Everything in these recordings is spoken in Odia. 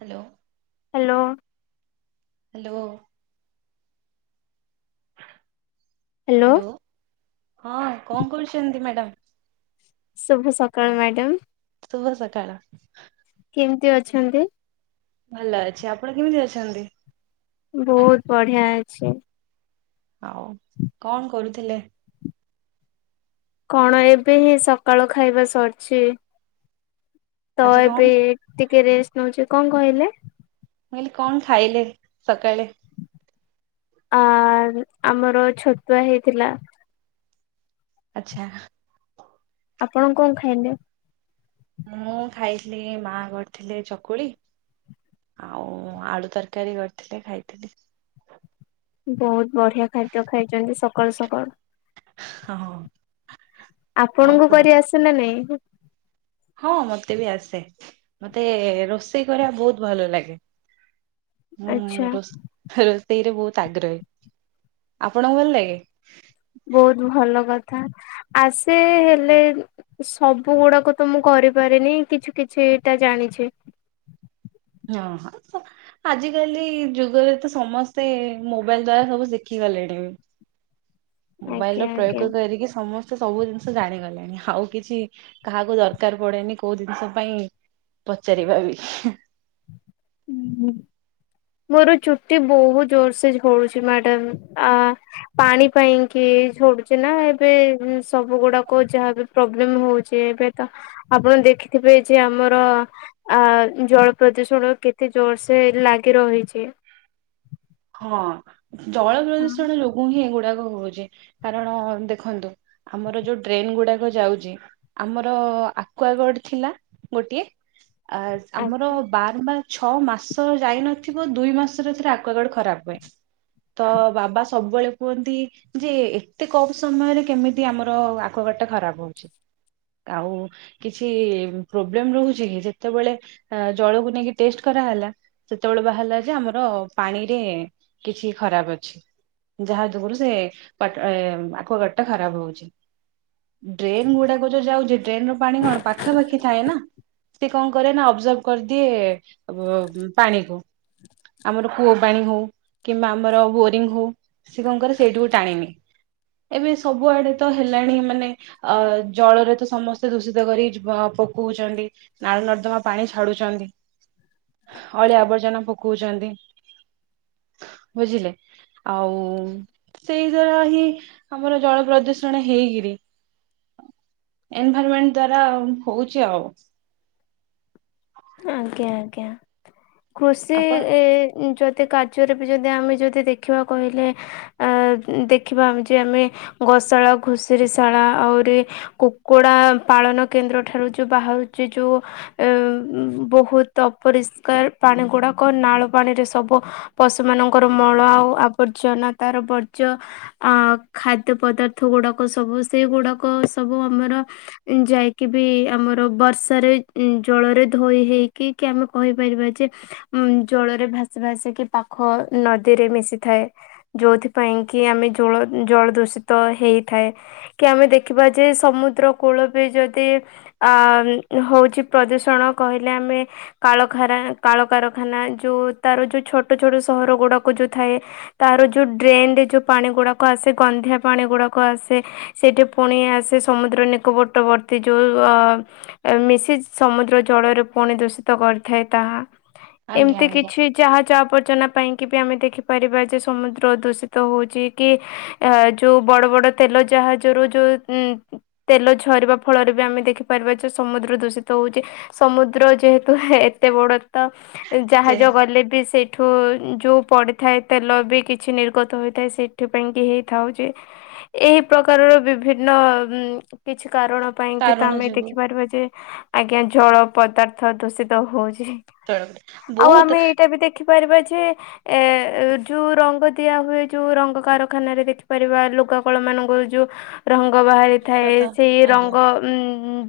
ହ୍ୟାଲୋ। ହ୍ୟାଲୋ। ହ୍ୟାଲୋ। ହ୍ୟାଲୋ, ହଁ କଣ କରୁଛନ୍ତି ମ୍ୟାଡ଼ାମ? ଶୁଭ ସକାଳ ମ୍ୟାଡ଼ମ୍। ଶୁଭ ସକାଳ। କେମିତି ଅଛନ୍ତି? ଭଲ ଅଛି। ଆପଣ କେମିତି ଅଛନ୍ତି? ବହୁତ ବଢିଆ ଅଛି। ଆଉ କଣ କରୁଥିଲେ? କଣ ଏବେ ହିଁ ସକାଳ ଖାଇବା ସରିଛି। ତ ଆଜି କଣ ଏବେ ମୁଁ ଟିକେ ରେଷ୍ଟ ନଉଚି। କଣ କହିଲେ? ମୁଁ କହିଲି କଣ ଖାଇଲେ ସକାଳେ? ଆ, ଆମର ଛତୁଆ ହେଇଥିଲା। ଆଚ୍ଛା। ଆପଣ କଣ ଖାଇଲେ? ମୁଁ ଖାଇଥିଲି ଏ ମା କରିଥିଲେ ଚକୁଳି। ଆଉ ଆଳୁ ତରକାରୀ କରିଥିଲେ ଖାଇଥିଲି। ବହୁତ ବଢିଆ ଖାଦ୍ୟ ଖାଇଛନ୍ତି ସକାଳୁ ସକାଳୁ। ହଁ ଆଉ ଆପଣଙ୍କୁ କୁହନ୍ତୁ କରି ଆସେ ନା ନାହିଁ? ହଁ ମୋତେ ବି ଆସେ। ମୋତେ ରୋଷେଇ କରିବା ବହୁତ ଭଲ ଲାଗେ। ଆଚ୍ଛା ମୁଁ ରୋଷେଇରେ ବହୁତ ଆଗ୍ରହୀ। ଆପଣଙ୍କୁ ଭଲ ଲାଗେ? ବହୁତ ଭଲ କଥା, ଆସେ ହେଲେ ଏ ସବୁ ଗୁଡାକ ତ ମୁଁ କରିପାରେନି କିଛି କିଛିଟା ଜାଣିଛି। ହଁ ହଁ ତ ଆଜିକାଲି ଯୁଗରେ ତ ସମସ୍ତେ ମୋବାଇଲ୍ ଦ୍ଵାରା ସବୁ ଶିଖିଗଲେଣି। ମୋବାଇଲ୍ ର ଆଜ୍ଞା ପ୍ରୟୋଗ କରିକି ସମସ୍ ସେ ସବୁ ଜିନିଷ ଜାଣିଗଲେଣି। ଆଉ କିଛି କାହାକୁ ଦରକାର ପଡେନି କୋଉ ଜିନିଷ ପାଇଁ ପଚାରିବା ବି। ଉଁ, ହୁଁ। ମୋର ଚୁଟି ବହୁତ ଜୋର ସେ ଝଡୁଛି ମ୍ୟାଡାମ୍। ଆ ପାଣି ପାଇଁ କିି ଝଡୁଛି ନା ଏବେ ଉଁ, ସବୁ ଗୁଡାକ ଯାହା ବି ପ୍ରୋବ୍ଲେମ୍ ହଉଛି ଏବେ ତ ଆପଣ ଦେଖିଥିବେ ଯେ ଆମର ଆ ଉଁ, ଜଳ ପ୍ରଦୂଷଣ କେତେ ଜୋରସେ ଲାଗି ରହିଛି? ହଁ ଜଳ ହଁ ପ୍ରଦୂଷଣ ଲ ମୁଁ ହିଁ ଏଗୁଡାକ ହଉଛି କାରଣ ଦେଖନ୍ତୁ ଆମର ଯୋଉ ଡ୍ରେନ୍ ଗୁଡାକ ଯାଉଚି। ଆମର ଆକ୍ବାଗଡ଼ ଥିଲା ଗୋଟିଏ। ଆ, ଆମର ବାର ବାର ଛଅ ମାସ ଯାଇନଥିବ ଦୁଇ ମାସ ସେଟା ସେଟା ଆକ୍ଵାଗଡ଼ ଖରାପ ପାଇଁ, ତ ବାବା ସବୁବେଳେ କୁହନ୍ତି ଯେ ଏତେ କମ ସମୟରେ କେମିତି ଆମର ଆକ୍ଵାଗାଡ଼ ଟା ଖରାପ ହଉଛି। ଆଉ କିଛି ପ୍ରୋବ୍ଲେମ୍ ରହୁଛି କି ଯେତେବେଳେ ଅ, ଜଳକୁ ନେଇକି ଟେଷ୍ଟ କରାହେଲା। ସେତେବେଳେ ବାହାରିଲା ଯେ ଆମର ପାଣିରେ କିଛି ଖରାପ ଅଛି। ଯାହା [unintelligible] ୟେ ଆକ୍ଵାଗାର୍ଡଟା ଖରାପ ହଉଛି। ଡ୍ରେନ୍ ଗୁଡାକ ଯୋଉ ଯାଉଚି। ଡ୍ରେନର ପାଣି କଣ ପାଖାପାଖି ଥାଏ ନା? ସେ କଣ କରେ ନା ଅବ୍ଜର୍ଭ କରିଦିଏ ଓ-ବ ପାଣିକୁ। ଆମର କୂଅପାଣି ହଉ କିମ୍ବା ଆମର ବୋରିଙ୍ଗ୍ ହଉ, ସେ କଣ କରେ ସେଇଠିକୁ ଟାଣିନିଏ। ଏବେ ସବୁଆଡେ ତ ହେଲାଣି ମାନେ ଅ ଜଳରେ ତ ସମସ୍ତେ ଦୂଷିତ କରି ପ-ପକଉଚନ୍ତି। ନାଳ ନର୍ଦ୍ଦମା ପାଣି ଛାଡୁଚନ୍ତି। ଅଳିଆ ଆବର୍ଜନା ପ କଉଚନ୍ତି ବୁଝିଲେ। ଆଉ ସେଇ ଦ୍ଵାରା ହିଁ ଆମର ଜଳ ପ୍ରଦୂଷଣ ହେଇକିରି ଏନଭାଇର୍ମେଣ୍ଟ ଦ୍ଵାରା ହଉଛି ଆଉ। ହ। ଆଜ୍ଞା ଆଜ୍ଞା। କୃଷି ଆପଣ ଏ ଯଦି କା ର୍ଯ୍ୟରେ ବି ଯଦି ଆମେ ଯଦି ଦେଖିବା କହିଲେ ଆଁ ଦେଖିବା ଆମେ ଯେ ଆମେ ଗୋଶାଳା ଘୁଷୁରୀଶାଳା ଆହୁରି କୁକୁଡା ପାଳନ କେନ୍ଦ୍ରଠାରୁ ଯୋଉ ବାହାରୁଛି ଯୋଉ ବହୁତ ଅପରିଷ୍କାର ପାଣି ଗୁଡ଼ାକ। ନାଳ ପାଣିରେ ସବୁ ପଶୁ ମାନଙ୍କର ମଳ ଆଉ ଆବର୍ଜନା ତାର ବର୍ଜ୍ୟ ଅ ଖାଦ୍ୟ ପଦାର୍ଥ ଗୁଡାକ ସବୁ ସେଗୁଡାକ ସବୁ ଆମର ଯାଇକି ବି ଆମର ବର୍ଷାରେ ଜଳରେ ଧୋଇ ହେଇକି କି ଆମେ କହିପାରିବା ଯେ ଉଁ ଜଳରେ ଭାସି ଭାସିିକି ପାଖ ନଦୀରେ ମିଶିଥାଏ। ଯୋଉଥିପାଇଁ କି ଆମେ ଜଳ ଜଳ ଦୂଷିତ ହେଇଥାଏ। କି ଆମେ ଦେଖିବା ଯେ, ସମୁଦ୍ର କୂଳ ବି ଯଦି ଆଁ ହଉଛି ପ୍ରଦୂଷଣ କହିଲେ ଆମେ କାଳଖାନା କାଳକାରଖାନା ଯୋଉ ତାର ଯୋଉ ଛୋଟ ଛୋଟ ସହର ଗୁଡାକ ଯୋଉ ଥାଏ ତା ର ଯୋଉ ଡ୍ରେନରେ ଯୋଉ ପାଣି ଗୁଡାକ ଆସେ ଗନ୍ଧିଆ ପାଣି ଗୁଡାକ ଆସେ। ସେଇଠି ପୁଣି ଆସେ ସମୁଦ୍ର ନିକବଟବର୍ତ୍ତୀ ଯୋଉ ଅ ମିଶି ସମୁଦ୍ର ଜଳରେ ପୁଣି ଦୂଷିତ କରିଥାଏ ତାହା। ଆଜ୍ଞା ଏମିତି ଆଜ୍ଞା କିଛି ଯାହା ଯାହା ଆବର୍ଜନା ପାଇଁକି ବି ଆମେ ଦେଖିପାରିବା ଯେ ସମୁଦ୍ର ଦୂଷିତ ହେଉଛି କି ଅ ଯୋଉ ବଡ ବଡ ତେଲ ଜାହାଜରୁ ଯୋଉ ଉଁ ତେଲ ଝରିବା ଫଳରେ ବି ଆମେ ଦେଖିପାରିବା ଯେ ସମୁଦ୍ର ଦୂଷିତ ହଉଚି। ସମୁଦ୍ର ଯେହେତୁ ଏତେ ବଡ ତ ସେ ଜାହାଜ ଗଲେ ବି ସେ ଠୁ ଯୋଉ ପଡିଥାଏ ତେଲ ବି କିଛି ନିର୍ଗତ ହୋଇଥାଏ। ସେଥି ପାଇଁ କି ହେଇଥାଉ ଯେ ଏହି ପ୍ରକାରର ବିଭିନ୍ନ କିଛି କାରଣ ପାଇଁ କି ତ କାରଣ ଆମେ ଯୋଗୁ ଦେଖିପାରିବା ଯେ ଆଜ୍ଞା ଜଳ ପଦାର୍ଥ ଦୂଷିତ ହଉଛି। ତୈଳବୀଜ ଆଉ ବହୁତ ଆମେ ଏଇଟା ବି ଦେଖିପାରିବା ଯେ ଏ ଯୋଉ ରଙ୍ଗ ଦିଆ ହୁଏ ଯୋଉ ରଙ୍ଗ କାରଖାନାରେ ଦେଖି ପାରିବା ଲୁଗା କଳମାନଙ୍କର ଯୋଉ ରଙ୍ଗ ବାହାରିଥାଏ। ତ ସେଇ ରଙ୍ଗ ଆଜ୍ଞା ଉଁ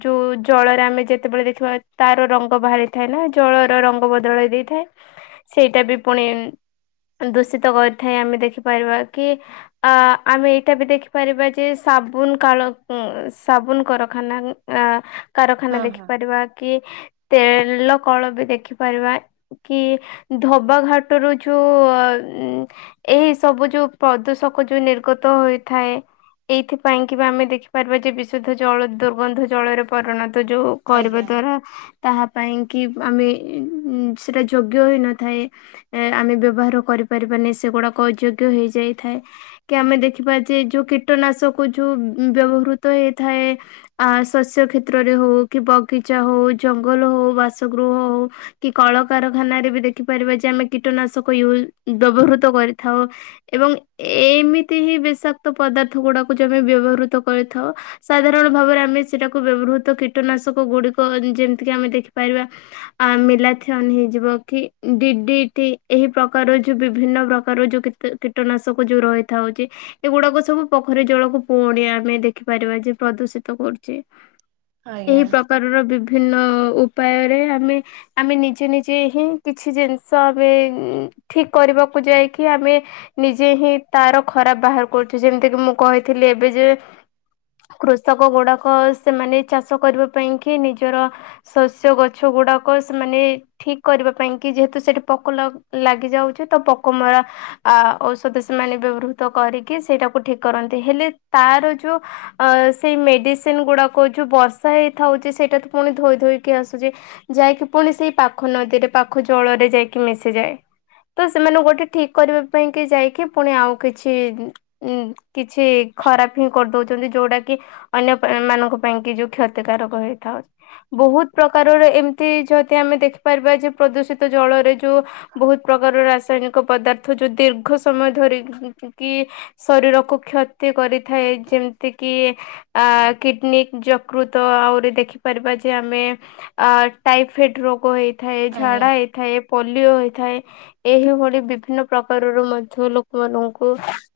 ଯୋଉ ଜଳରେ ଆମେ ଯେତେବେଳେ ଦେଖିବା ତାର ରଙ୍ଗ ବାହାରିଥାଏ ନା ଜଳର ରଙ୍ଗ ବଦଳାଇ ଦେଇଥାଏ। ସେଇଟା ବି ପୁଣି ଦୂଷିତ କରିଥାଏ। ଆମେ ଦେଖିପାରିବା କି ଆଁ ଆମେ ଏଇଟା ବି ଦେଖିପାରିବା ଯେ ସାବୁନ କାଳ ସାବୁନ କାରଖାନା ଆ କାରଖାନା ହଁ ହଁ ଦେଖିପାରିବା କି ତେଲ କଳ ବି ଦେଖିପାରିବା। କି ଧବାଘାଟରୁ ଯୋଉ ଏଇ ସବୁ ଯୋଉ ପ୍ରଦୂଷକ ଯୋଉ ନିର୍ଗତ ହୋଇଥାଏ। ଏଇଥିପାଇଁ କି ବା ଆମେ ଦେଖିପାରିବା ଯେ ବିଶୁଦ୍ଧ ଜଳ ଦୁର୍ଗନ୍ଧ ଜଳରେ ପରିଣତ ଯୋଉ କରିବା ଆଜ୍ଞା ଦ୍ୱାରା ତାହା ପାଇଁ କି ଆମେ ଇଁ-ଇଁ ସେଇଟା ଯୋଗ୍ୟ ହୋଇନଥାଏ। ଏ ଆମେ ବ୍ୟବହାର କରିପାରିବାନି ସେଗୁଡାକ ଅଯୋଗ୍ୟ ହେଇ ଯାଇଥାଏ। କି ଆମେ ଦେଖିବା ଯେ ଯୋଉ କୀଟନାଶକୁ ଯୋଉ ବ୍ୟବହୃତ ହେଇଥାଏ ଆ ଶସ୍ୟ କ୍ଷେତ୍ରରେ ହଉ କି ବଗିଚା ହଉ ଜଙ୍ଗଲ ହଉ ବାସଗୃହ ହଉ କି କଳ କାରଖାନାରେ ବି ଦେଖିପାରିବା ଯେ ଆମେ କୀଟନାଶକ ୟୁ ବ୍ୟବହୃତ କରିଥାଉ। ଏବଂ ଏମିତି ହିଁ ବିଷାକ୍ତ ପଦାର୍ଥ ଗୁଡ଼ାକୁ ଯେମେ ବ୍ୟବହୃତ କରିଥାଉ ସାଧାରଣ ଭାବରେ ଆମେ ସେଟାକୁ ବ୍ୟବହୃତ କୀଟନାଶକ ଗୁଡିକ ଯେମିତିକି ଆମେ ଦେଖିପାରିବା ଆ ମିଲାଥିଅନ୍ ହେଇଯିବ କି ଡିଡିଟି ଏହି ପ୍ରକାରର ଯୋଉ ବିଭିନ୍ନ ପ୍ରକାର ଯୋଉ କି କି କୀଟନାଶକ ଯୋଉ ରହିଥାଉଚି ଏଗୁଡାକ ସବୁ ପୋଖରୀ ଜଳକୁ ପୁଣି ଆମେ ଦେଖିପାରିବା ଯେ ପ୍ରଦୂଷିତ କରୁଚି। ଏହି ଆଜ୍ଞା ପ୍ରକାରର ବିଭିନ୍ନ ଉପାୟରେ ଆମେ ଆମେ ନିଜେ ନିଜେ ହିଁ କିଛି ଜିନିଷ ଆମେ ଠିକ୍ କରିବାକୁ ଯାଇକି ଆମେ ନିଜେ ହିଁ ତାର ଖରାପ୍ ବାହାର୍ କରୁଛି ଯେମିତିକି ମୁଁ କହିଥିଲି ଏବେ ଯେ କୃଷକ ଗୁଡାକ ସେମାନେ ଚାଷ କରିବା ପାଇଁ କି ନିଜର ଶସ୍ୟ ଗଛ ଗୁଡ଼ାକ ସେମାନେ ଠିକ୍ କରିବା ପାଇଁ କି ଯେହେତୁ ସେଠି ପୋକ ଲ ଲାଗି ଯାଉଚି ତ ପୋକ ମରା ଆ ଔଷଦ ସେମାନେ ବ୍ୟବହୃତ କରିକି ସେଇଟାକୁ ଠିକ୍ କରନ୍ତି ହେଲେ ତାର ଯୋ ଅ ସେଇ ମେଡିସିନ୍ ଗୁଡାକ ଯୋଉ ବର୍ଷା ହେଇଥାଉଚି ସେଇଟା ତ ପୁଣି ଧୋଇ ଧୋଇକି ଆସୁଚି। ଯାଇକି ପୁଣି ସେଇ ପାଖ ନଦୀରେ ପାଖ ଜଳରେ ଯାଇକି ମିଶିଯାଏ। ତ ସେମାନେ ଗୋଟେ ଠିକ୍ କରିବା ପାଇଁ କି ଯାଇକି ପୁଣି ଆଉ କିଛି ଉଁ କିଛି ଖରାପ୍ ହିଁ କରିଦଉଚନ୍ତି ଯୋଉଟା କି ଅନ୍ୟ ପ୍ରା ମାନଙ୍କ ପାଇଁ କି ଯୋଉ କ୍ଷ ତିକାରକ ହେଇଥାଉଚି। ବହୁତ୍ ପ୍ରକାରର ଏମ୍ତି ଯଦି ଆମେ ଦେଖିପାରିବା ଯେ ପ୍ରଦୂଷିତ ଜଳରେ ଯୋ ବହୁତ୍ ପ୍ରକାର ରାସାୟନିକ ପଦାର୍ଥ ଯୋ ଦୀର୍ଘ ସମୟ ଧରି [unintelligible] କି କି ଶରୀରକୁ କ୍ଷତି କରି ଥାଏ ଯେମିତି କି ଆ କିଡନି ଜ ତ ଆଉରି ଦେଖିପାରିବା ଯେ ଆମେ ଟାଇଫଏଡ଼୍ ରୋଗ ହେଇଥାଏ ଆଜ୍ଞା ଝାଡ଼ା ହେଇ ଥାଏ ପୋଲିଓ ହୋଇଥାଏ। ଏହିଭଳି ବିଭିନ୍ନ ପ୍ରକାରର ମଧ୍ୟ ଲୋକମାନଙ୍କୁ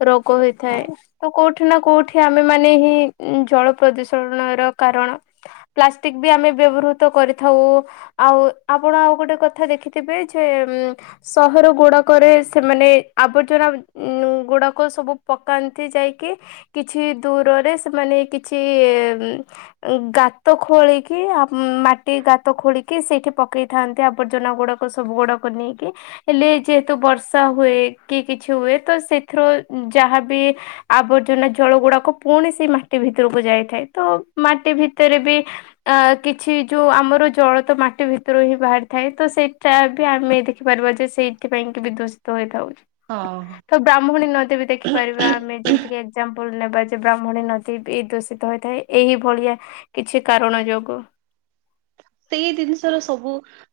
ରୋଗ ହେଇଥାଏ। ତ କୋଉଠି ନା କୋଉଠି ଆମେ ମାନେ ହିଁ ଉଁ ଜଳ ପ୍ରଦୂଷଣର କାରଣ। ପ୍ଲାଷ୍ଟିକ୍ ବି ଆମେ ବ୍ୟବହୃତ କରିଥାଉ। ଆଉ ଆପଣ ଆଉ ଗୋଟେ କଥା ଦେଖିଥିବେ ଯେ ଉମ୍ ସହର ଗୁଡାକରେ ସେମାନେ ଆବର୍ଜନା ଉଁ ନୁ ଗୁଡ଼ାକ ସବୁ ପକାନ୍ତି ଯାଇକି। କିଛି ଦୂରରେ ସେମାନେ କିଛି ଏମ୍ [unintelligible] ଗାତ ଖୋଳିକି ଆମ୍ ମାଟି ଗାତ ଖୋଳିକି ସେଇଠି ପକେଇଥାନ୍ତି ଆବର୍ଜନା ଗୁଡା କ ସବୁ ଗୁଡାକୁ ନେଇକି। ହେଲେ ଯେହେତୁ ବର୍ଷା ହୁଏ କି କିଛି ହୁଏ ତ ସେଥିର ଯାହାବି ଆବର୍ଜନା ଜଳ ଗୁଡାକ ପୁଣି ସେଇ ମାଟି ଭିତରକୁ ଯାଇଥାଏ ତ ମାଟି ଭିତରେ ବି ଆ କିଛି ଯୋଉ ଆମର ଜଳ ତ ମାଟି ଭିତରୁ ହିଁ ବାହାରିଥାଏ ତ ସେଇଟା ବି ଆମେ ଦେ ଦେଖିପାରିବ ଯେ ସେଇଥିପାଇଁ କି ବି ଦୂଷିତ ହେଇଥାଉଚି। ତ ବ୍ରାହ୍ମୁଣୀ ନଦୀ ବି ଦେଖି ପାରିବା ଆମେ ହଁ। ଯେମିତିକି ଏ ଏକ୍ଜାମ୍ପୁଲ୍ ନେବା ଯେ ବ୍ରାହ୍ମୁଣୀ ନଦୀ ବି ଦୂଷିତ ହୋଇଥାଏ। ଏହିଭଳିଆ କିଛି କାରଣ ଯୋଗୁ। ସେଇ ଦିନିଷ ର ସବୁ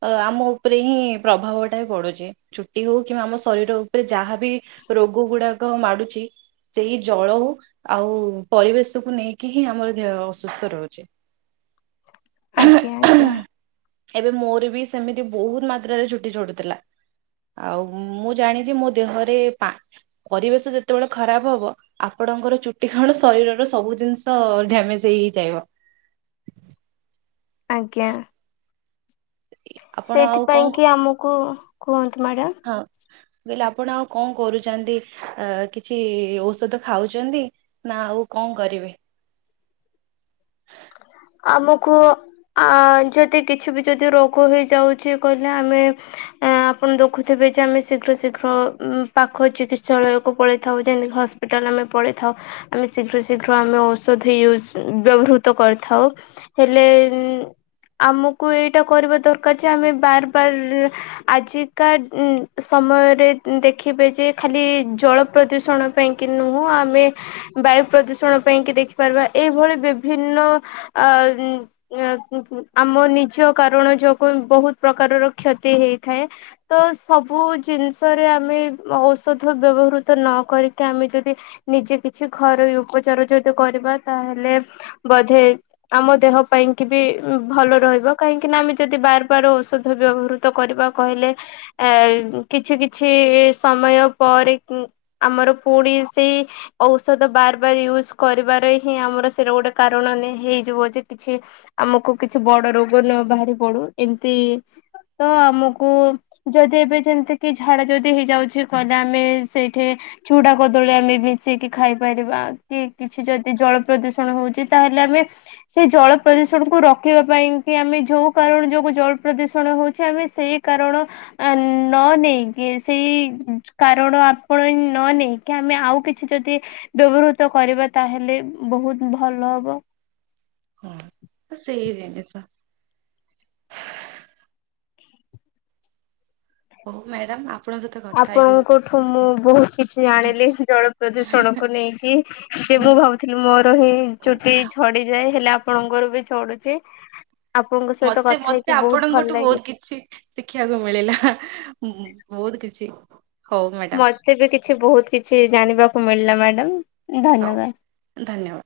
ଅ ଆମ ଉପରେ ହିଁ ପ୍ରଭାବଟା ପଡୁଛି ଛୁଟି ହଉ କିମ୍ବା ଆମ ଶରୀର ଉପରେ ଯାହାବି ରୋଗ ଗୁଡାକ ମାଡୁଛି। ସେଇ ଜଳ ଉ ଆଉ ପରିବେଶକୁୁ ନେଇକି ହିଁ ଆମର ଦେହ ଅସୁସ୍ଥ ରହୁଛି। ଆଜ୍ଞା ଆଜ୍ଞା। ଏବେ ମୋର ବି ସେମିତି ବହୁତ ମାତ୍ରାରେ ଚୁଟି ଝଡୁ ଥିଲା। ଆଉ ମୁଁ ଜାଣିଛି ମୋ ଦେହରେ ପା ପରିବେଶ ଯେତେବେଳେ ଖରାପ ହବ ଆପଣଙ୍କର ଚୁଟି କଣ ଶରୀରର ସବୁ ଜିନିଷ ଡ୍ୟାମେଜ ହେଇ ହେଇଯାଇବ। ଆଜ୍ଞା ଆପଣ ଆଉ ସେଥିପାଇଁ କଣ କି ଆମକୁ କୁହନ୍ତୁ ମ୍ୟାଡାମ। ହଁ। ମୁଁ କହିଲି ଆପଣ ଆଉ କଣ କରୁଛନ୍ତି କିଛି ଔଷଧ ଖାଉଛନ୍ତି। ନା ଆଉ କଣ କରିବେ। ଆମକୁ ଆ ଯଦି କିଛି ବି ଯଦି ରୋଗ ହେଇଯାଉଛି କହିଲେ ଆମେ ଆପଣ ଦେଖୁଥିବେ ଯେ ଆମେ ଶୀଘ୍ର ଶୀଘ୍ର ପାଖ ଚିକିତ୍ସାଳୟକୁ ପଳେଇଥାଉ ଯେମତିକି ହସ ସ୍ପିଟାଲ ଆମେ ପଳେଇଥାଉ। ଆମେ ଶୀଘ୍ର ଶୀଘ୍ର ଆମେ ଔଷଧ ୟୁଜ୍ ବ୍ୟବହୃ ତ କରିଥାଉ। ହେଲେ ଆମକୁ ଏଇଟା କରିବା ଦରକାର ଯେ ଆମେ ବାର ବାର ଆଜିକା ସମୟରେ ଦେଖିବେ ଯେ ଖାଲି ଜଳ ପ୍ରଦୂଷଣ ପାଇଁ କିି ନୁହଁ ଆମେ ବାୟୁ ପ୍ରଦୂଷଣ ପାଇଁକି ଦେଖିପାରିବା ଏଇଭଳି ବିଭିନ୍ନ ଆ। ଉଁ ଉଁ ଆମ ନିଜ କାରଣ ଯୋଗୁ ବହୁତ ପ୍ରକାରର କ୍ଷତି ହେଇଥାଏ। ତ ସବୁ ଜିନିଷରେ ଆମେ ଔଷଧ ବ୍ୟବହୃତ ନ କରିକି ଆମେ ଯଦି ନିଜେ କିଛି ଘରୋଇ ଉପଚାର ଯଦି କରିବା ତାହେଲେ ବୋଧେ ଆମ ଦେହ ପାଇଁ କି ବି ଭଲ ରହିବ କାହିଁକି ନା ଆମେ ଯଦି ବାର ବାର ଔଷଧ ବ୍ୟବହୃତ ତ କରିବା କହିଲେ ଏ କିଛି କିଛି ସମୟ ପରେ ଆମର ପୁଣି ସେଇ ଔଷଧ ବାର ବାର ୟୁଜ୍ କରିବାରେ ହିଁ ଆମର ସେଇଟା ଗୋଟେ କାରଣ ନ ହେଇଯିବ ଯେ କିଛି ଆମକୁ କିଛି ବଡ ରୋଗ ନ ବାହାରି ପଡୁ ଏମିତି ତ ଆମକୁ ଯଦି ଏବେ ଯେମିତି କି ଝାଡା ଯଦି ହେଇଯାଉଛି କହିଲେ ଆମେ ସେଇଠି ଚୁଡା କଦଳୀ ଆମେ ମିଶେଇକି ଖାଇପାରିବା। କି କିଛି ଯଦି ଜଳ ପ୍ରଦୂଷଣ ହଉଛି। ତାହେଲେ ଆମେ। ସେ ଜଳ ପ୍ରଦୂଷଣକୁୁ ରଖିବା ପାଇଁ କି ଆମେ ଯୋଉ କାରଣ ଯୋଉ ଜଳ ପ୍ରଦୂଷଣ ହଉଛି ଆମେ ସେଇ କାରଣ ନ ନେଇକି ସେଇ କାରଣ ଆପଣେଇ ନ ନେଇକି କି ଆମେ ଆଉ କିଛି ଯଦି ବ୍ୟବହୃତ କରିବା ତାହେଲେ ବହୁତ ଭଲ। [unintelligible] ହଁ ସେଇ ଜିନିଷ। ହଉ ମ୍ୟାଡ଼ମ୍ ଆପ ଆପଣଙ୍କଠୁ ମୁଁ ବହୁତ କିଛି ଜାଣିଲି ଜଳ ପ୍ରଦୂଷଣକୁ ନେଇକି। ଯେ ମୁଁ ଭାବୁଥିଲି ମୋର ହିଁ ଚୁଟି ଝଡିଯାଏ, ହେଲେ ଆପଣଙ୍କର ବି ଝଡୁଛି। ଆପଣଙ୍କ ସହିତ ମତେ କଥା ହେଇକି ମତେ ବହୁତ ଭଲ ଆପଣଙ୍କଠୁ ଲାଗେ। ବହୁତ କିଛି ଶିଖିବାକୁ ମିଳିଲା ବହୁତ କିଛି ହଉ ମ୍ୟାଡାମ। ଫିର୍ ବି କିଛି ବହୁତ କିଛି ଜାଣିବାକୁ ମିଳିଲା ମ୍ୟାଡ଼ାମ ହଉ ଧନ୍ୟବାଦ। ଧନ୍ୟବାଦ।